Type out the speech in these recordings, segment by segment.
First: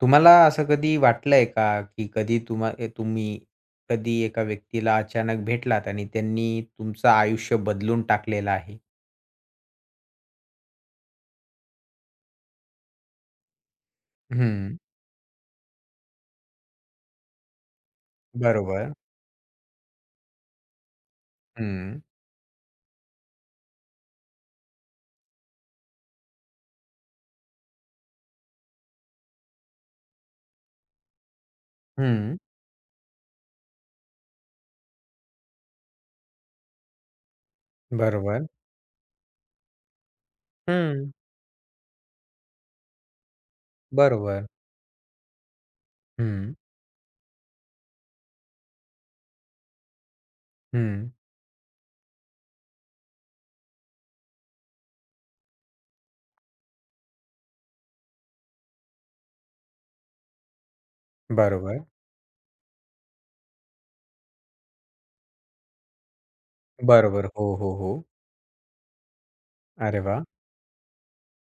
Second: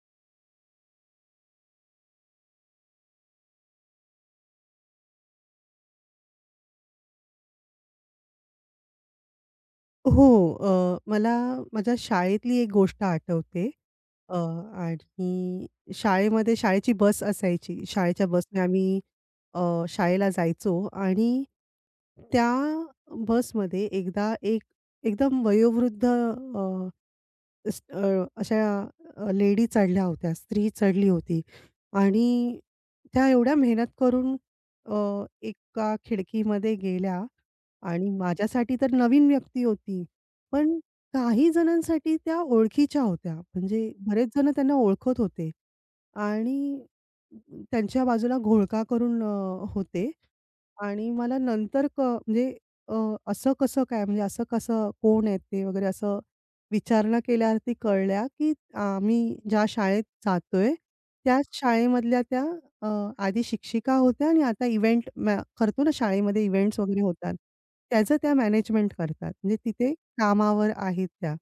तुम्हाला असं कधी वाटलंय का, की कधी तुम्हा ए तुम्ही कधी एका व्यक्तीला अचानक भेटलात आणि त्यांनी तुमचं आयुष्य बदलून टाकलेलं आहे? हो. मला माझ्या शाळेतली एक गोष्ट आठवते. अ, हं, आणि शाळेमध्ये शाळेची बस असायची. शाळेच्या बसने बरोबर. आम्ही अ, शाळेला जायचो आणि हं, त्या बसमध्ये एकदा एक एकदम वयोवृद्ध अशा लेडी चढल्या होत्या, स्त्री चढली होती हं, आणि त्या एवढ्या मेहनत करून एका खिडकीमध्ये गेल्या आणि बरोबर. माझ्यासाठी तर नवीन व्यक्ती होती. पण हं, काही जणांसाठी त्या ओळखीच्या होत्या. म्हणजे बरेच बरोबर. जण त्यांना ओळखत होते. हं, आणि त्यांच्या बाजूला घोळका करून होते हं, आणि मला नंतर म्हणजे अ, असं कसं काय म्हणजे असं कसं कोण आहेत ते वगैरे असं विचारणा केल्यावरती कळल्या, की आम्ही ज्या शाळेत जातोय त्याच बरोबर. शाळेमधल्या त्या अ, आधी शिक्षिका होत्या आणि आता इव्हेंट मॅ करतो ना शाळेमध्ये इव्हेंट्स वगैरे बरोबर. होतात. हो, हो, हो. त्याचं त्या मॅनेजमेंट करतात. म्हणजे तिथे अरे वाह! कामावर आहेत त्या.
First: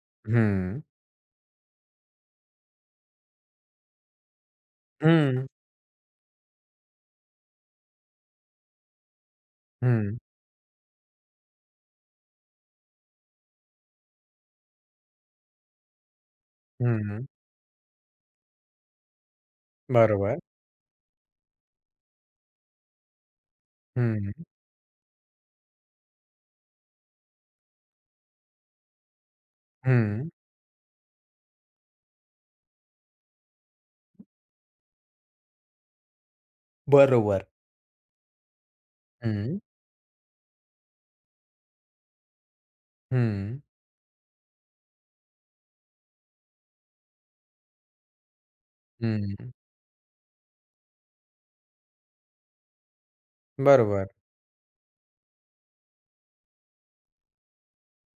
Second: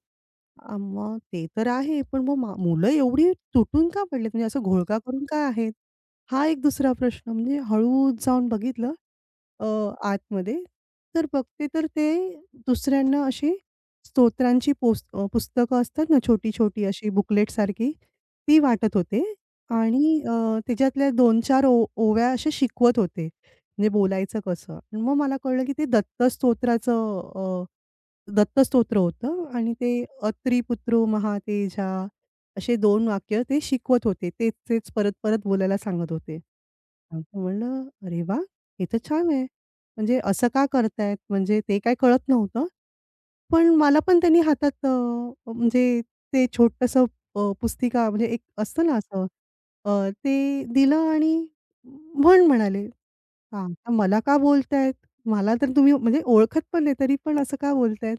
हं, मग ते तर आहे. पण मग मुलं एवढी तुटून का पडलेत? म्हणजे असं घोळका करून का हं, आहेत? हा एक दुसरा प्रश्न. म्हणजे हळूच जाऊन बघितलं, अ, हं, आतमध्ये. तर बघते तर ते दुसऱ्यांना अशी पुस्तकं असतात ना छोटी-छोटी अशी हं. बुकलेटसारखी, ती वाटत होते आणि बरोबर. त्याच्यातल्या 2-4 ओव्या अशा शिकवत होते, म्हणजे हं, बोलायचं कसं. आणि मग मला कळलं की ते दत्तस्तोत्र होतं आणि ते हं. "अत्री महातेजा" असे 2 वाक्य ते शिकवत होते. तेच-तेच परत-परत बोलायला सांगत होते. मग बरोबर. म्हणलं, "अरे वाह! हे तर छान आहे." हं, म्हणजे असं का करतायत? म्हणजे ते काही कळत नव्हतं. हं, पण मला पण त्यांनी हातात म्हणजे ते छोटंसं पुस्तिका म्हणजे एक असतं ना असं हं. ते दिलं आणि म्हणाले. हां, तर बरोबर. मला का बोलतायत? मला तर तुम्ही म्हणजे ओळखत पण नाही, तरी पण असं का बोलतायत?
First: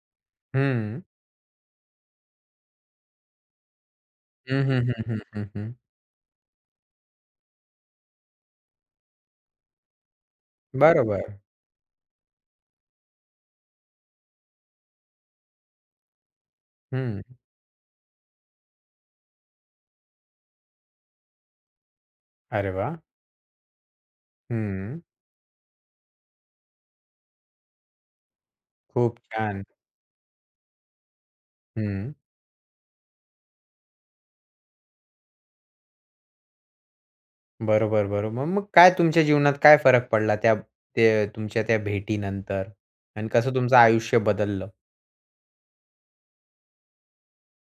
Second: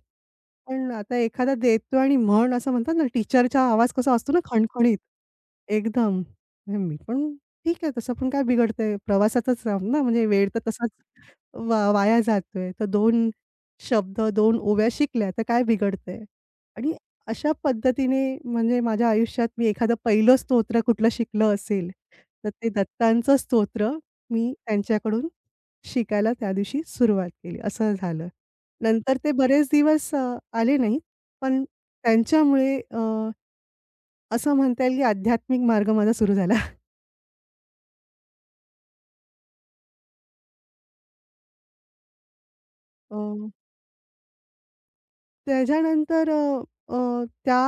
पण हं. आता एखादा देतो आणि असं म्हणतात ना, टीचरचा आवाज कसा असतो ना हं, हं, खणखणीत हं, हं, हं, एकदम. म्हणजे मी पण ठीक आहे, तसं पण काय बिघडतंय? प्रवासातच आहोत ना, म्हणजे वेळ तर तसाच बरोबर. वाया जातोय. तर 2 शब्द, 2 ओव्या शिकल्या तर काय बिघडतंय? आणि हं. अशा पद्धतीने म्हणजे माझ्या आयुष्यात मी एखादं पहिलं स्तोत्र कुठलं शिकलं असेल, तर ते अरे वाह! दत्तांचं स्तोत्र मी हं. त्यांच्याकडून शिकायला त्या दिवशी सुरुवात केली, असं झालं. नंतर खूप ते छान. बरेच दिवस आले नाहीत, पण हं. त्यांच्यामुळे असं म्हणता येईल की आध्यात्मिक मार्ग माझा सुरू झाला. बरोबर, बरोबर. मग काय तुमच्या जीवनात काय फरक पडला त्या ते तुमच्या त्या भेटीनंतर? अ आणि कसं तुमचं आयुष्य बदललं? त्याच्यानंतर अ, अ, त्या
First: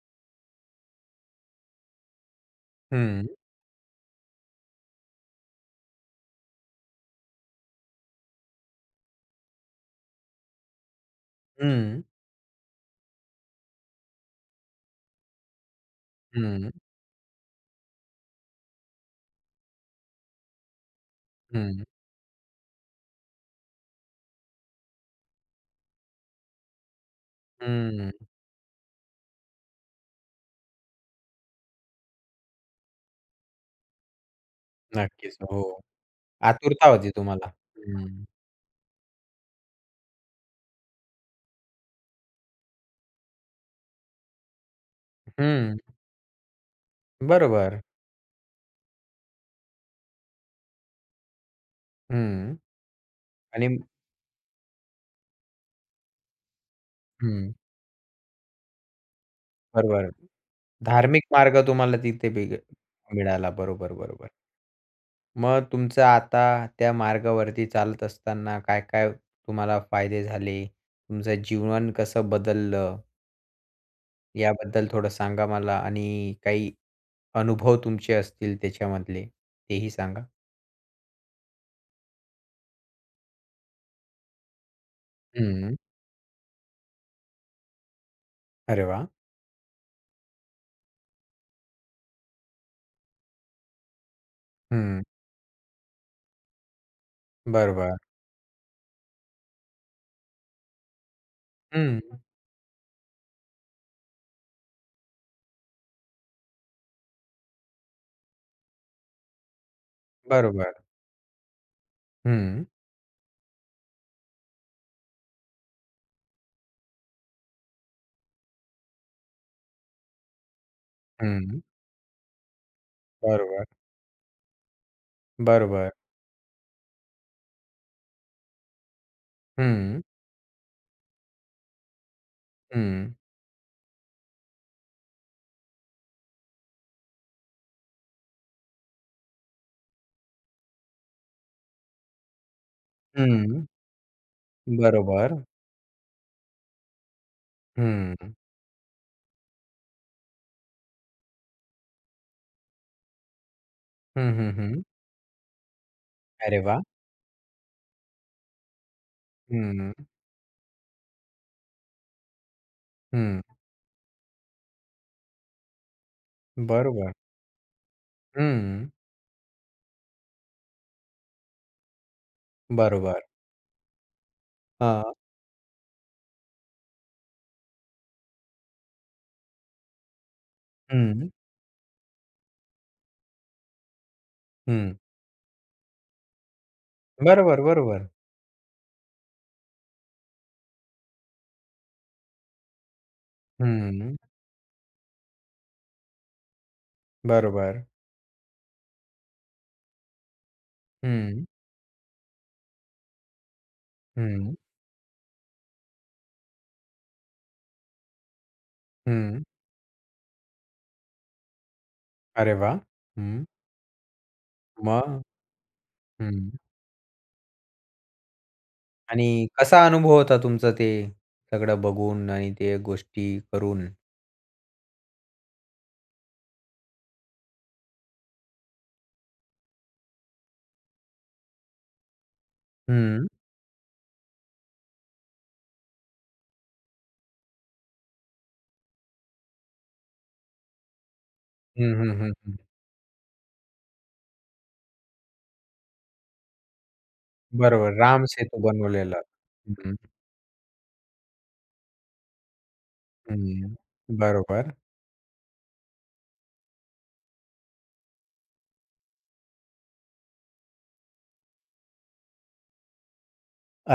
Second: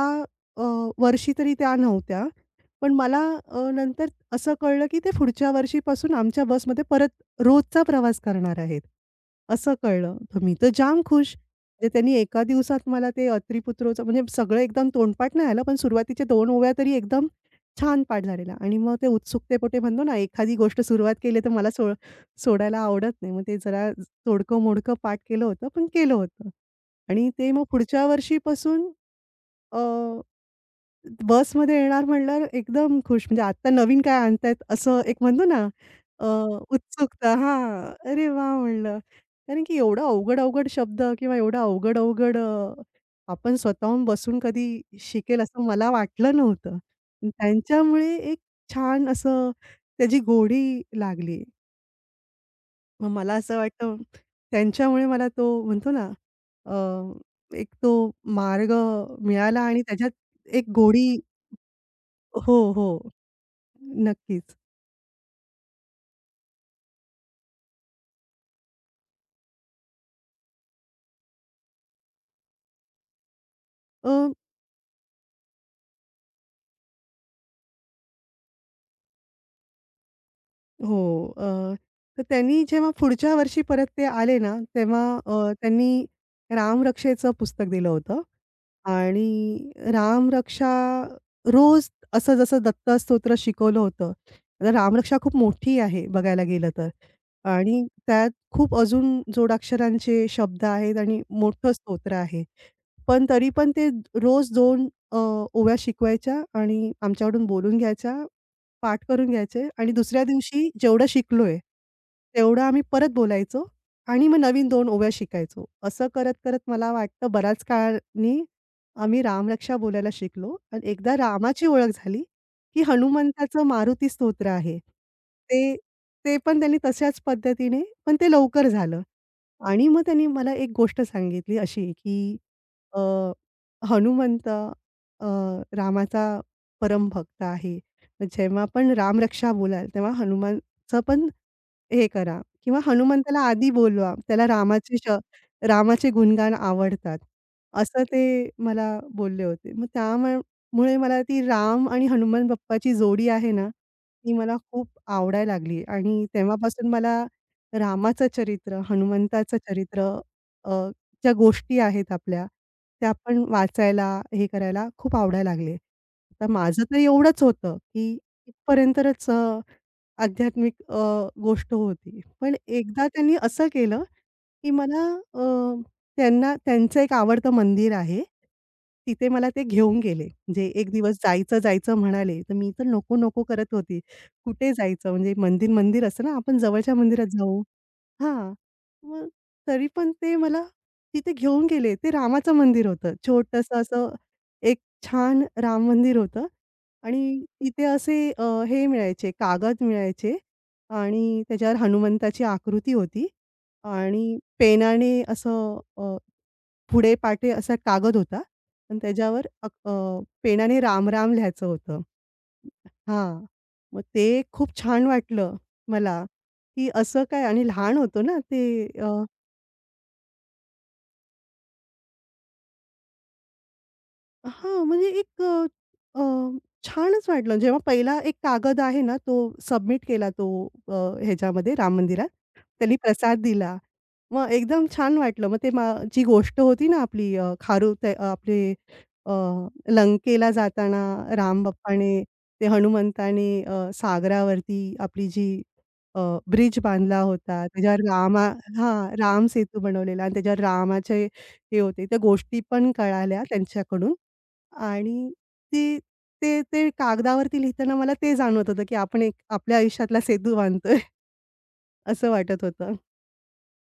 अ, वर्षी तरी त्या नव्हत्या. पण मला हं, नंतर असं कळलं, की ते पुढच्या वर्षीपासून आमच्या बसमध्ये परत रोजचा प्रवास करणार आहेत, असं कळलं. तर मी तर जाम खुश. म्हणजे हं, त्यांनी एका दिवसात मला ते अत्रीपुत्रोचं म्हणजे सगळं एकदम तोंडपाठ नाही आलं, पण सुरुवातीच्या 2 हं, ओव्या तरी एकदम छान पाठ झालेला आणि मग ते उत्सुकतेपोटी म्हणतो ना, एखादी गोष्ट सुरुवात केली तर मला हं, सोडायला आवडत नाही. मग ते जरा तोडकं-मोडकं पाठ केलं होतं, पण केलं होतं. आणि ते मग पुढच्या हं. वर्षीपासून अ, बसमध्ये येणार म्हटल्यावर एकदम खुश. म्हणजे आत्ता नवीन काय आणतायत असं एक नक्कीच. म्हणतो हो. ना अ, आतुरता होती उत्सुकता तुम्हाला. हां. हं, अरे वा म्हणलं. कारण की एवढा अवघड-अवघड शब्द किंवा एवढा अवघड-अवघड आपण स्वतःहून बसून कधी शिकेल असं हं. मला वाटलं नव्हतं. बरोबर. त्यांच्यामुळे एक छान असं त्याची गोडी लागली. हं. मग मला असं आणि वाटतं त्यांच्यामुळे मला तो म्हणतो ना, हं. एक तो मार्ग मिळाला आणि बरोबर. त्याच्यात एक गोडी धार्मिक मार्ग तुम्हाला तिथे बिग हो, हो. मिळाला. बरोबर, बरोबर. नक्कीच. मग तुमचं आता त्या मार्गावरती चालत असताना काय-काय तुम्हाला फायदे झाले? तुमचं जीवन कसं बदललं? अ, याबद्दल थोडं सांगा मला आणि काही अनुभव तुमचे असतील त्याच्यामधले, तेही सांगा. हो. अ, तर त्यांनी जेव्हा पुढच्या वर्षी परत ते आले ना, तेव्हा हं. त्यांनी रामरक्षेचं पुस्तक दिलं होतं. अरे वाह! आणि रामरक्षा रोज असं जसं दत्तस्तोत्र शिकवलं होतं. आता हं. रामरक्षा खूप मोठी आहे बघायला गेलं तर आणि बरोबर. त्यात खूप अजून जोडाक्षरांचे शब्द आहेत आणि मोठं स्तोत्र हं. आहे. पण तरी पण ते रोज दोन अ, ओव्या शिकवायच्या आणि आमच्याकडून बोलून घ्यायच्या, पाठ करून घ्यायचे आणि दुसऱ्या दिवशी बरोबर. जेवढं शिकलोय, तेवढं हं. आम्ही परत बोलायचो आणि मग नवीन 2 ओव्या शिकायचो. असं करत-करत मला वाटतं बऱ्याच काळानी आम्ही रामरक्षा बोलायला शिकलो आणि एकदा हं. रामाची ओळख झाली, की हनुमंताचं बरोबर. मारुती स्तोत्र आहे. ते बरोबर. ते पण त्यांनी तशाच पद्धतीने पण ते लवकर झालं आणि मग हं. त्यांनी मला एक गोष्ट सांगितली अशी, की अ, हं. हनुमंत रामाचा परमभक्त आहे. जेव्हा पण रामरक्षा बोलाल, तेव्हा हनुमानचं पण हे करा किंवा हनुमंताला हं. आधी बोलवा. त्याला बरोबर. रामाचे गुणगान आवडतात. असं हं. ते मला बोलले होते. मग त्यामुळे मला ती राम आणि हनुमान बाप्पाची जोडी आहे ना, हं, ती हं, मला हं. खूप आवडायला लागली आणि अरे वाह! तेव्हापासून मला रामाचं चरित्र, हनुमंताचं हं. चरित्र अ, ज्या गोष्टी आहेत आपल्या, त्या आपण हं. वाचायला, हे करायला खूप आवडायला लागले. तर माझं तर बरोबर. एवढंच होतं, की हं. इथपर्यंतच आध्यात्मिक गोष्ट होती. पण एकदा बरोबर. त्यांनी असं केलं, की मला हां. अ, त्यांना त्यांचं एक आवडतं मंदिर आहे. तिथे मला ते घेऊन गेले. म्हणजे एक दिवस हं, जायचं-जायचं म्हणाले, तर मी तर नको-नको करत होती. कुठे हं. जायचं म्हणजे मंदिर, मंदिर असतं ना, आपण जवळच्या मंदिरात जाऊ. बरोबर, बरोबर. हां. मग तरी पण ते मला तिथे घेऊन गेले. ते रामाचं मंदिर होतं. छोटंसं असं हं. एक छान राम मंदिर होतं आणि तिथे बरोबर. असे हे मिळायचे कागद मिळायचे आणि हं, त्याच्यावर हनुमंताची आकृती होती आणि हं, पेनाने असं अ पुढे पाठे असा कागद होता आणि हं. त्याच्यावर पेनाने राम-राम लिहायचं होतं. अरे वाह! हं. हां. मग ते खूप छान मग? वाटलं मला, हं. की असं काय आणि लहान होतो ना ते आणि कसा अनुभव होता तुमचा ते सगळं बघून आणि ते गोष्टी करून? हां, म्हणजे एक अ, अ, छानच वाटलं. जेव्हा पहिला एक कागद आहे ना, तो सबमिट केला तो अ, ह्याच्यामध्ये राम मंदिरात. त्यांनी हं. प्रसाद दिला. मग एकदम छान वाटलं. मग ते जी गोष्ट होती ना आपली अ, खारू ते अ, आपले अ, लंकेला जाताना राम हं, बाप्पाने हं, हं, हं. हनुमंताने सागरावरती आपली जी अ, ब्रिज बांधला होता. बरोबर. त्याच्यावर राम सेतू हां, बनवलेला. राम सेतू हं, बनवलेला आणि त्याच्यावर रामाचे हे होते, त्या गोष्टी पण कळाल्या हं. त्यांच्याकडून. बरोबर. आणि ती ते ते कागदावरती लिहिताना मला ते जाणवत होतं, की आपण एक आपल्या आयुष्यातला सेतू बांधतोय असं वाटत होतं.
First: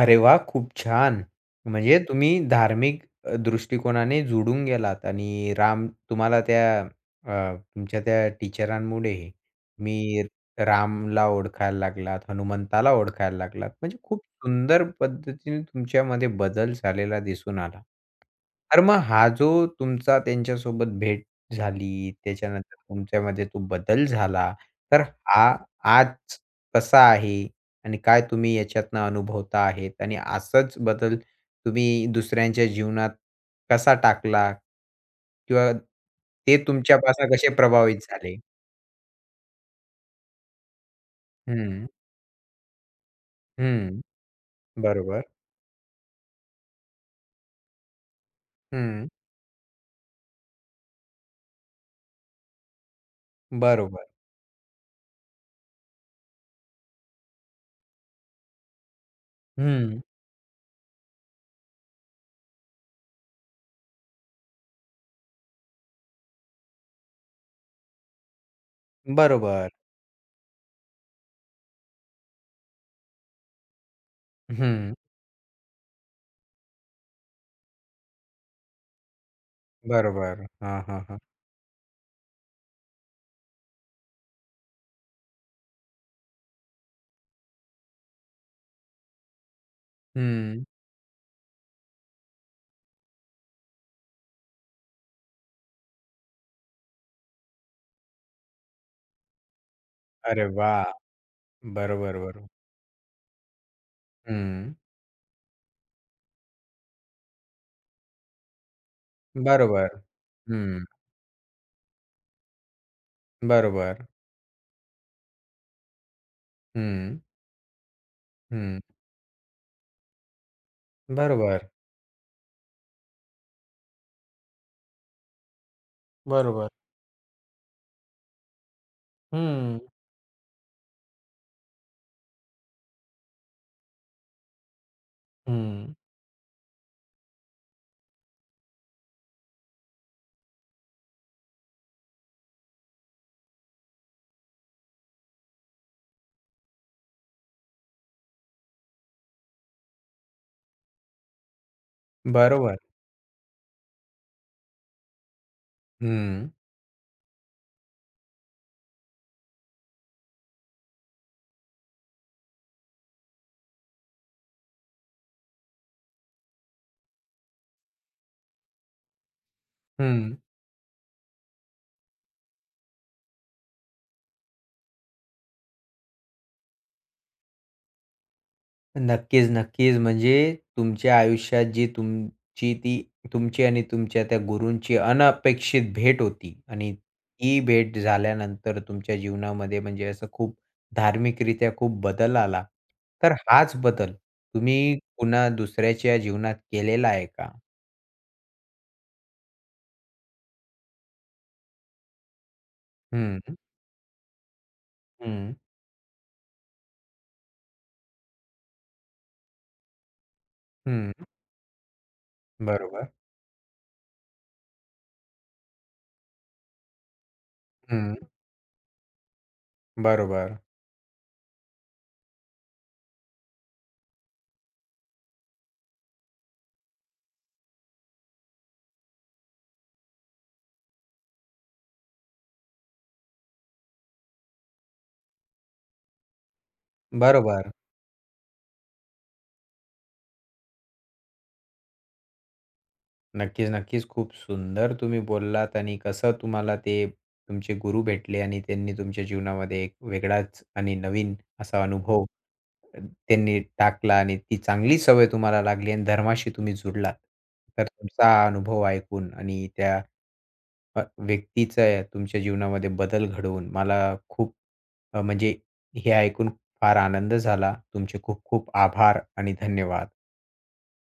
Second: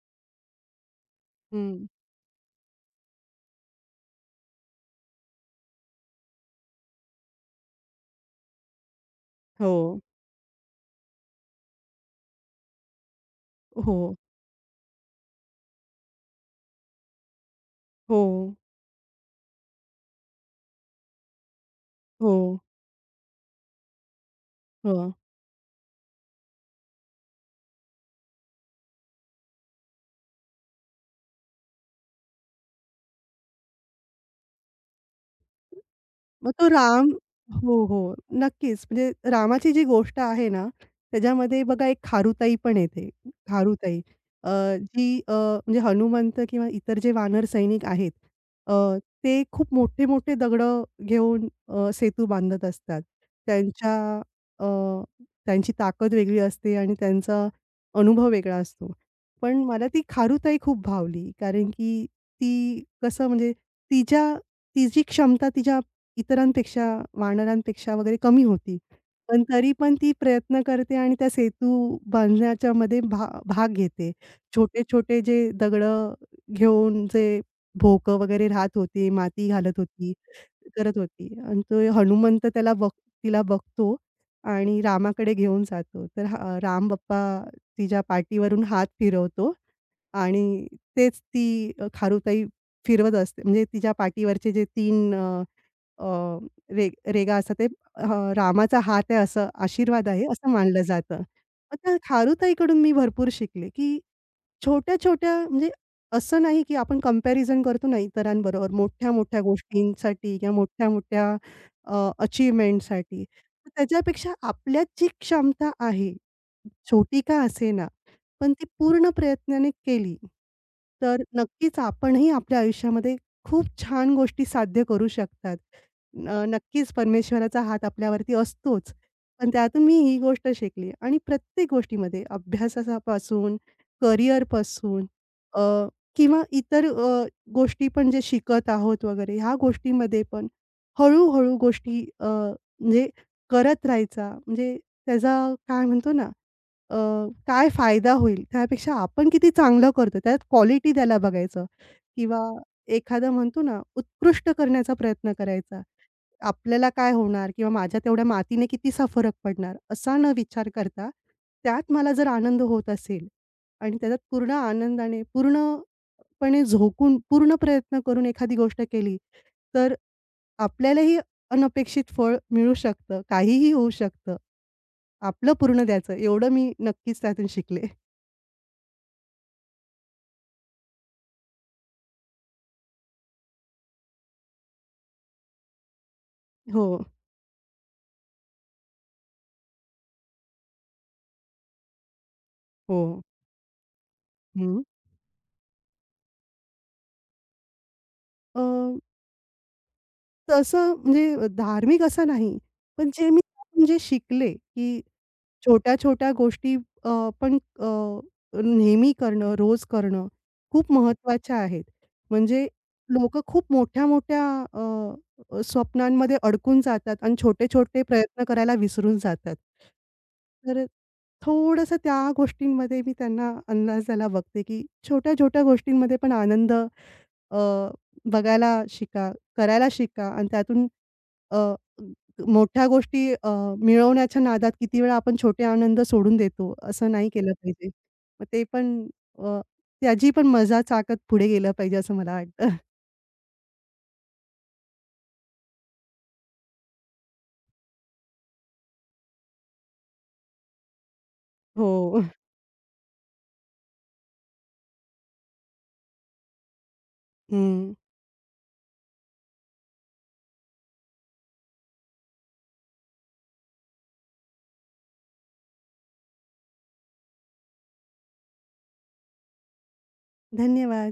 अरे वाह! खूप छान. हं. म्हणजे तुम्ही धार्मिक दृष्टिकोनाने जुडून गेलात आणि राम तुम्हाला त्या तुमच्या त्या टीचरांमुळे हो. तुम्ही रामला ओळखायला लागलात, हनुमंताला ओळखायला लागलात. म्हणजे हो. खूप सुंदर पद्धतीने तुमच्यामध्ये बदल झालेला दिसून आला. हो. तर मग हा जो तुमचा त्यांच्यासोबत भेट झाली, हो. त्याच्यानंतर तुमच्यामध्ये तो बदल झाला, तर हो. हा आज कसा आहे? आणि काय तुम्ही याच्यातनं अनुभवता आहेत? आणि असाच बदल तुम्ही दुसऱ्यांच्या जीवनात कसा टाकला? किंवा मग ते तो राम तुमच्यापासून कसे हो, प्रभावित हो. झाले? नक्कीच. म्हणजे रामाची जी गोष्ट आहे ना, त्याच्यामध्ये बघा हं, एक खारुताई पण येते. खारुताई हं. अ, जी बरोबर. म्हणजे हनुमंत किंवा इतर जे वानर सैनिक आहेत, अ, हं. ते खूप मोठे-मोठे दगडं घेऊन सेतू बांधत असतात. त्यांच्या बरोबर. अ, त्यांची ताकद वेगळी असते आणि त्यांचा अनुभव वेगळा असतो. पण मला हं. ती खारुताई खूप भावली कारण की ती कसं म्हणजे तिच्या तिची क्षमता तिच्या इतरांपेक्षा, वानरांपेक्षा वगैरे कमी होती. पण बरोबर. तरी पण ती प्रयत्न करते आणि त्या सेतू बांधण्याच्यामध्ये भाग घेते. हं. छोटे-छोटे जे दगडं घेऊन जे भोकं वगैरे राहत होते, माती घालत होती, बरोबर. हां, करत हां, हां. होती आणि तो हनुमंत त्याला बघ तिला बघतो आणि रामाकडे घेऊन जातो. तर हा राम बाप्पा तिच्या पाठीवरून हात फिरवतो हं. आणि तेच ती खारुताई फिरवत असते. म्हणजे तिच्या पाठीवरचे जे 3 अ, रे रेगा असा ते अ, रामाचा हात आहे असं आशीर्वाद आहे अरे असं मानलं वाह! जातं. मग त्या बरोबर, बरोबर. खारुताईकडून मी भरपूर शिकले, की हं. छोट्या-छोट्या म्हणजे असं नाही, की आपण कंपॅरिझन करतो ना इतरांबरोबर मोठ्या-मोठ्या बरोबर. गोष्टींसाठी किंवा हं. मोठ्या-मोठ्या अ, अचीव्हमेंटसाठी. तर बरोबर. त्याच्यापेक्षा आपल्यात जी क्षमता आहे, हं. छोटी का असेना, पण ती हं. पूर्ण प्रयत्नाने केली, तर बरोबर. नक्कीच आपणही आपल्या आयुष्यामध्ये खूप छान गोष्टी साध्य करू शकतात. बरोबर. नक्कीच परमेश्वराचा हात आपल्यावरती असतोच. पण हं. त्यातून मी ही गोष्ट शिकली आणि प्रत्येक गोष्टीमध्ये अभ्यासापासून, करिअरपासून अ, हं. किंवा इतर गोष्टी पण जे शिकत आहोत वगैरे ह्या गोष्टीमध्ये पण हळू गोष्टी म्हणजे करत राहायचा म्हणजे त्याचा काय म्हणतो ना अ, काय फायदा होईल त्यापेक्षा आपण किती चांगलं करतो त्यात क्वालिटी त्याला बघायचं किंवा बरोबर. एखादं म्हणतो ना उत्कृष्ट करण्याचा प्रयत्न करायचा. हं. आपल्याला काय होणार? किंवा माझ्या तेवढ्या मातीने कितीसा फरक पडणार? असा न विचार करता, त्यात मला जर आनंद होत असेल आणि त्याच्यात पूर्ण आनंदाने, पूर्णपणे झोकून, पूर्ण प्रयत्न करून एखादी गोष्ट केली, तर हं. आपल्यालाही अनपेक्षित फळ मिळू शकतं. काहीही होऊ शकतं. आपलं पूर्ण द्यायचं एवढं मी नक्कीच त्यातून शिकले. नक्कीच, नक्कीच. म्हणजे तुमच्या आयुष्यात जी तुमची ती तुमची आणि तुमच्या त्या गुरूंची अनपेक्षित भेट होती हो, आणि ती भेट झाल्यानंतर तुमच्या जीवनामध्ये म्हणजे असं खूप धार्मिकरित्या खूप बदल आला. हो. तर हाच बदल हं. तुम्ही पुन्हा दुसऱ्याच्या जीवनात केलेला आहे का? अ तसं म्हणजे धार्मिक असं नाही. पण जे मी हं, त्यातून जे शिकले, की हं, छोट्या-छोट्या गोष्टी पण नेहमी करणं, रोज करणं खूप हं. महत्त्वाच्या आहेत. म्हणजे बरोबर. लोकं खूप मोठ्या-मोठ्या अ, अ, स्वप्नांमध्ये अडकून जातात आणि छोटे-छोटे हं. प्रयत्न करायला विसरून जातात. बरोबर. तर थोडंसं त्या गोष्टींमध्ये मी त्यांना अंदाजाला बघते, की छोट्या-छोट्या गोष्टींमध्ये पण आनंद अ, बघायला शिका, करायला शिका आणि त्यातून अ, मोठ्या गोष्टी मिळवण्याच्या नादात किती वेळा आपण छोटे आनंद सोडून देतो. असं नाही केलं बरोबर. पाहिजे. मग ते पण अ, त्याची पण मजा चाकत पुढे गेलं पाहिजे असं मला वाटतं. नक्कीच, नक्कीच. खूप सुंदर तुम्ही बोललात आणि कसं तुम्हाला ते तुमचे गुरु भेटले आणि त्यांनी तुमच्या जीवनामध्ये एक वेगळाच आणि नवीन असा हो. अनुभव अ, त्यांनी टाकला आणि ती चांगली सवय तुम्हाला लागली आणि धर्माशी तुम्ही जुडलात. तर हं. तुमचा हा अनुभव ऐकून आणि त्या व्यक्तीचा या तुमच्या जीवनामध्ये बदल घडवून मला खूप अ, म्हणजे हे ऐकून फार आनंद झाला. तुमचे खूप खूप आभार आणि धन्यवाद. धन्यवाद.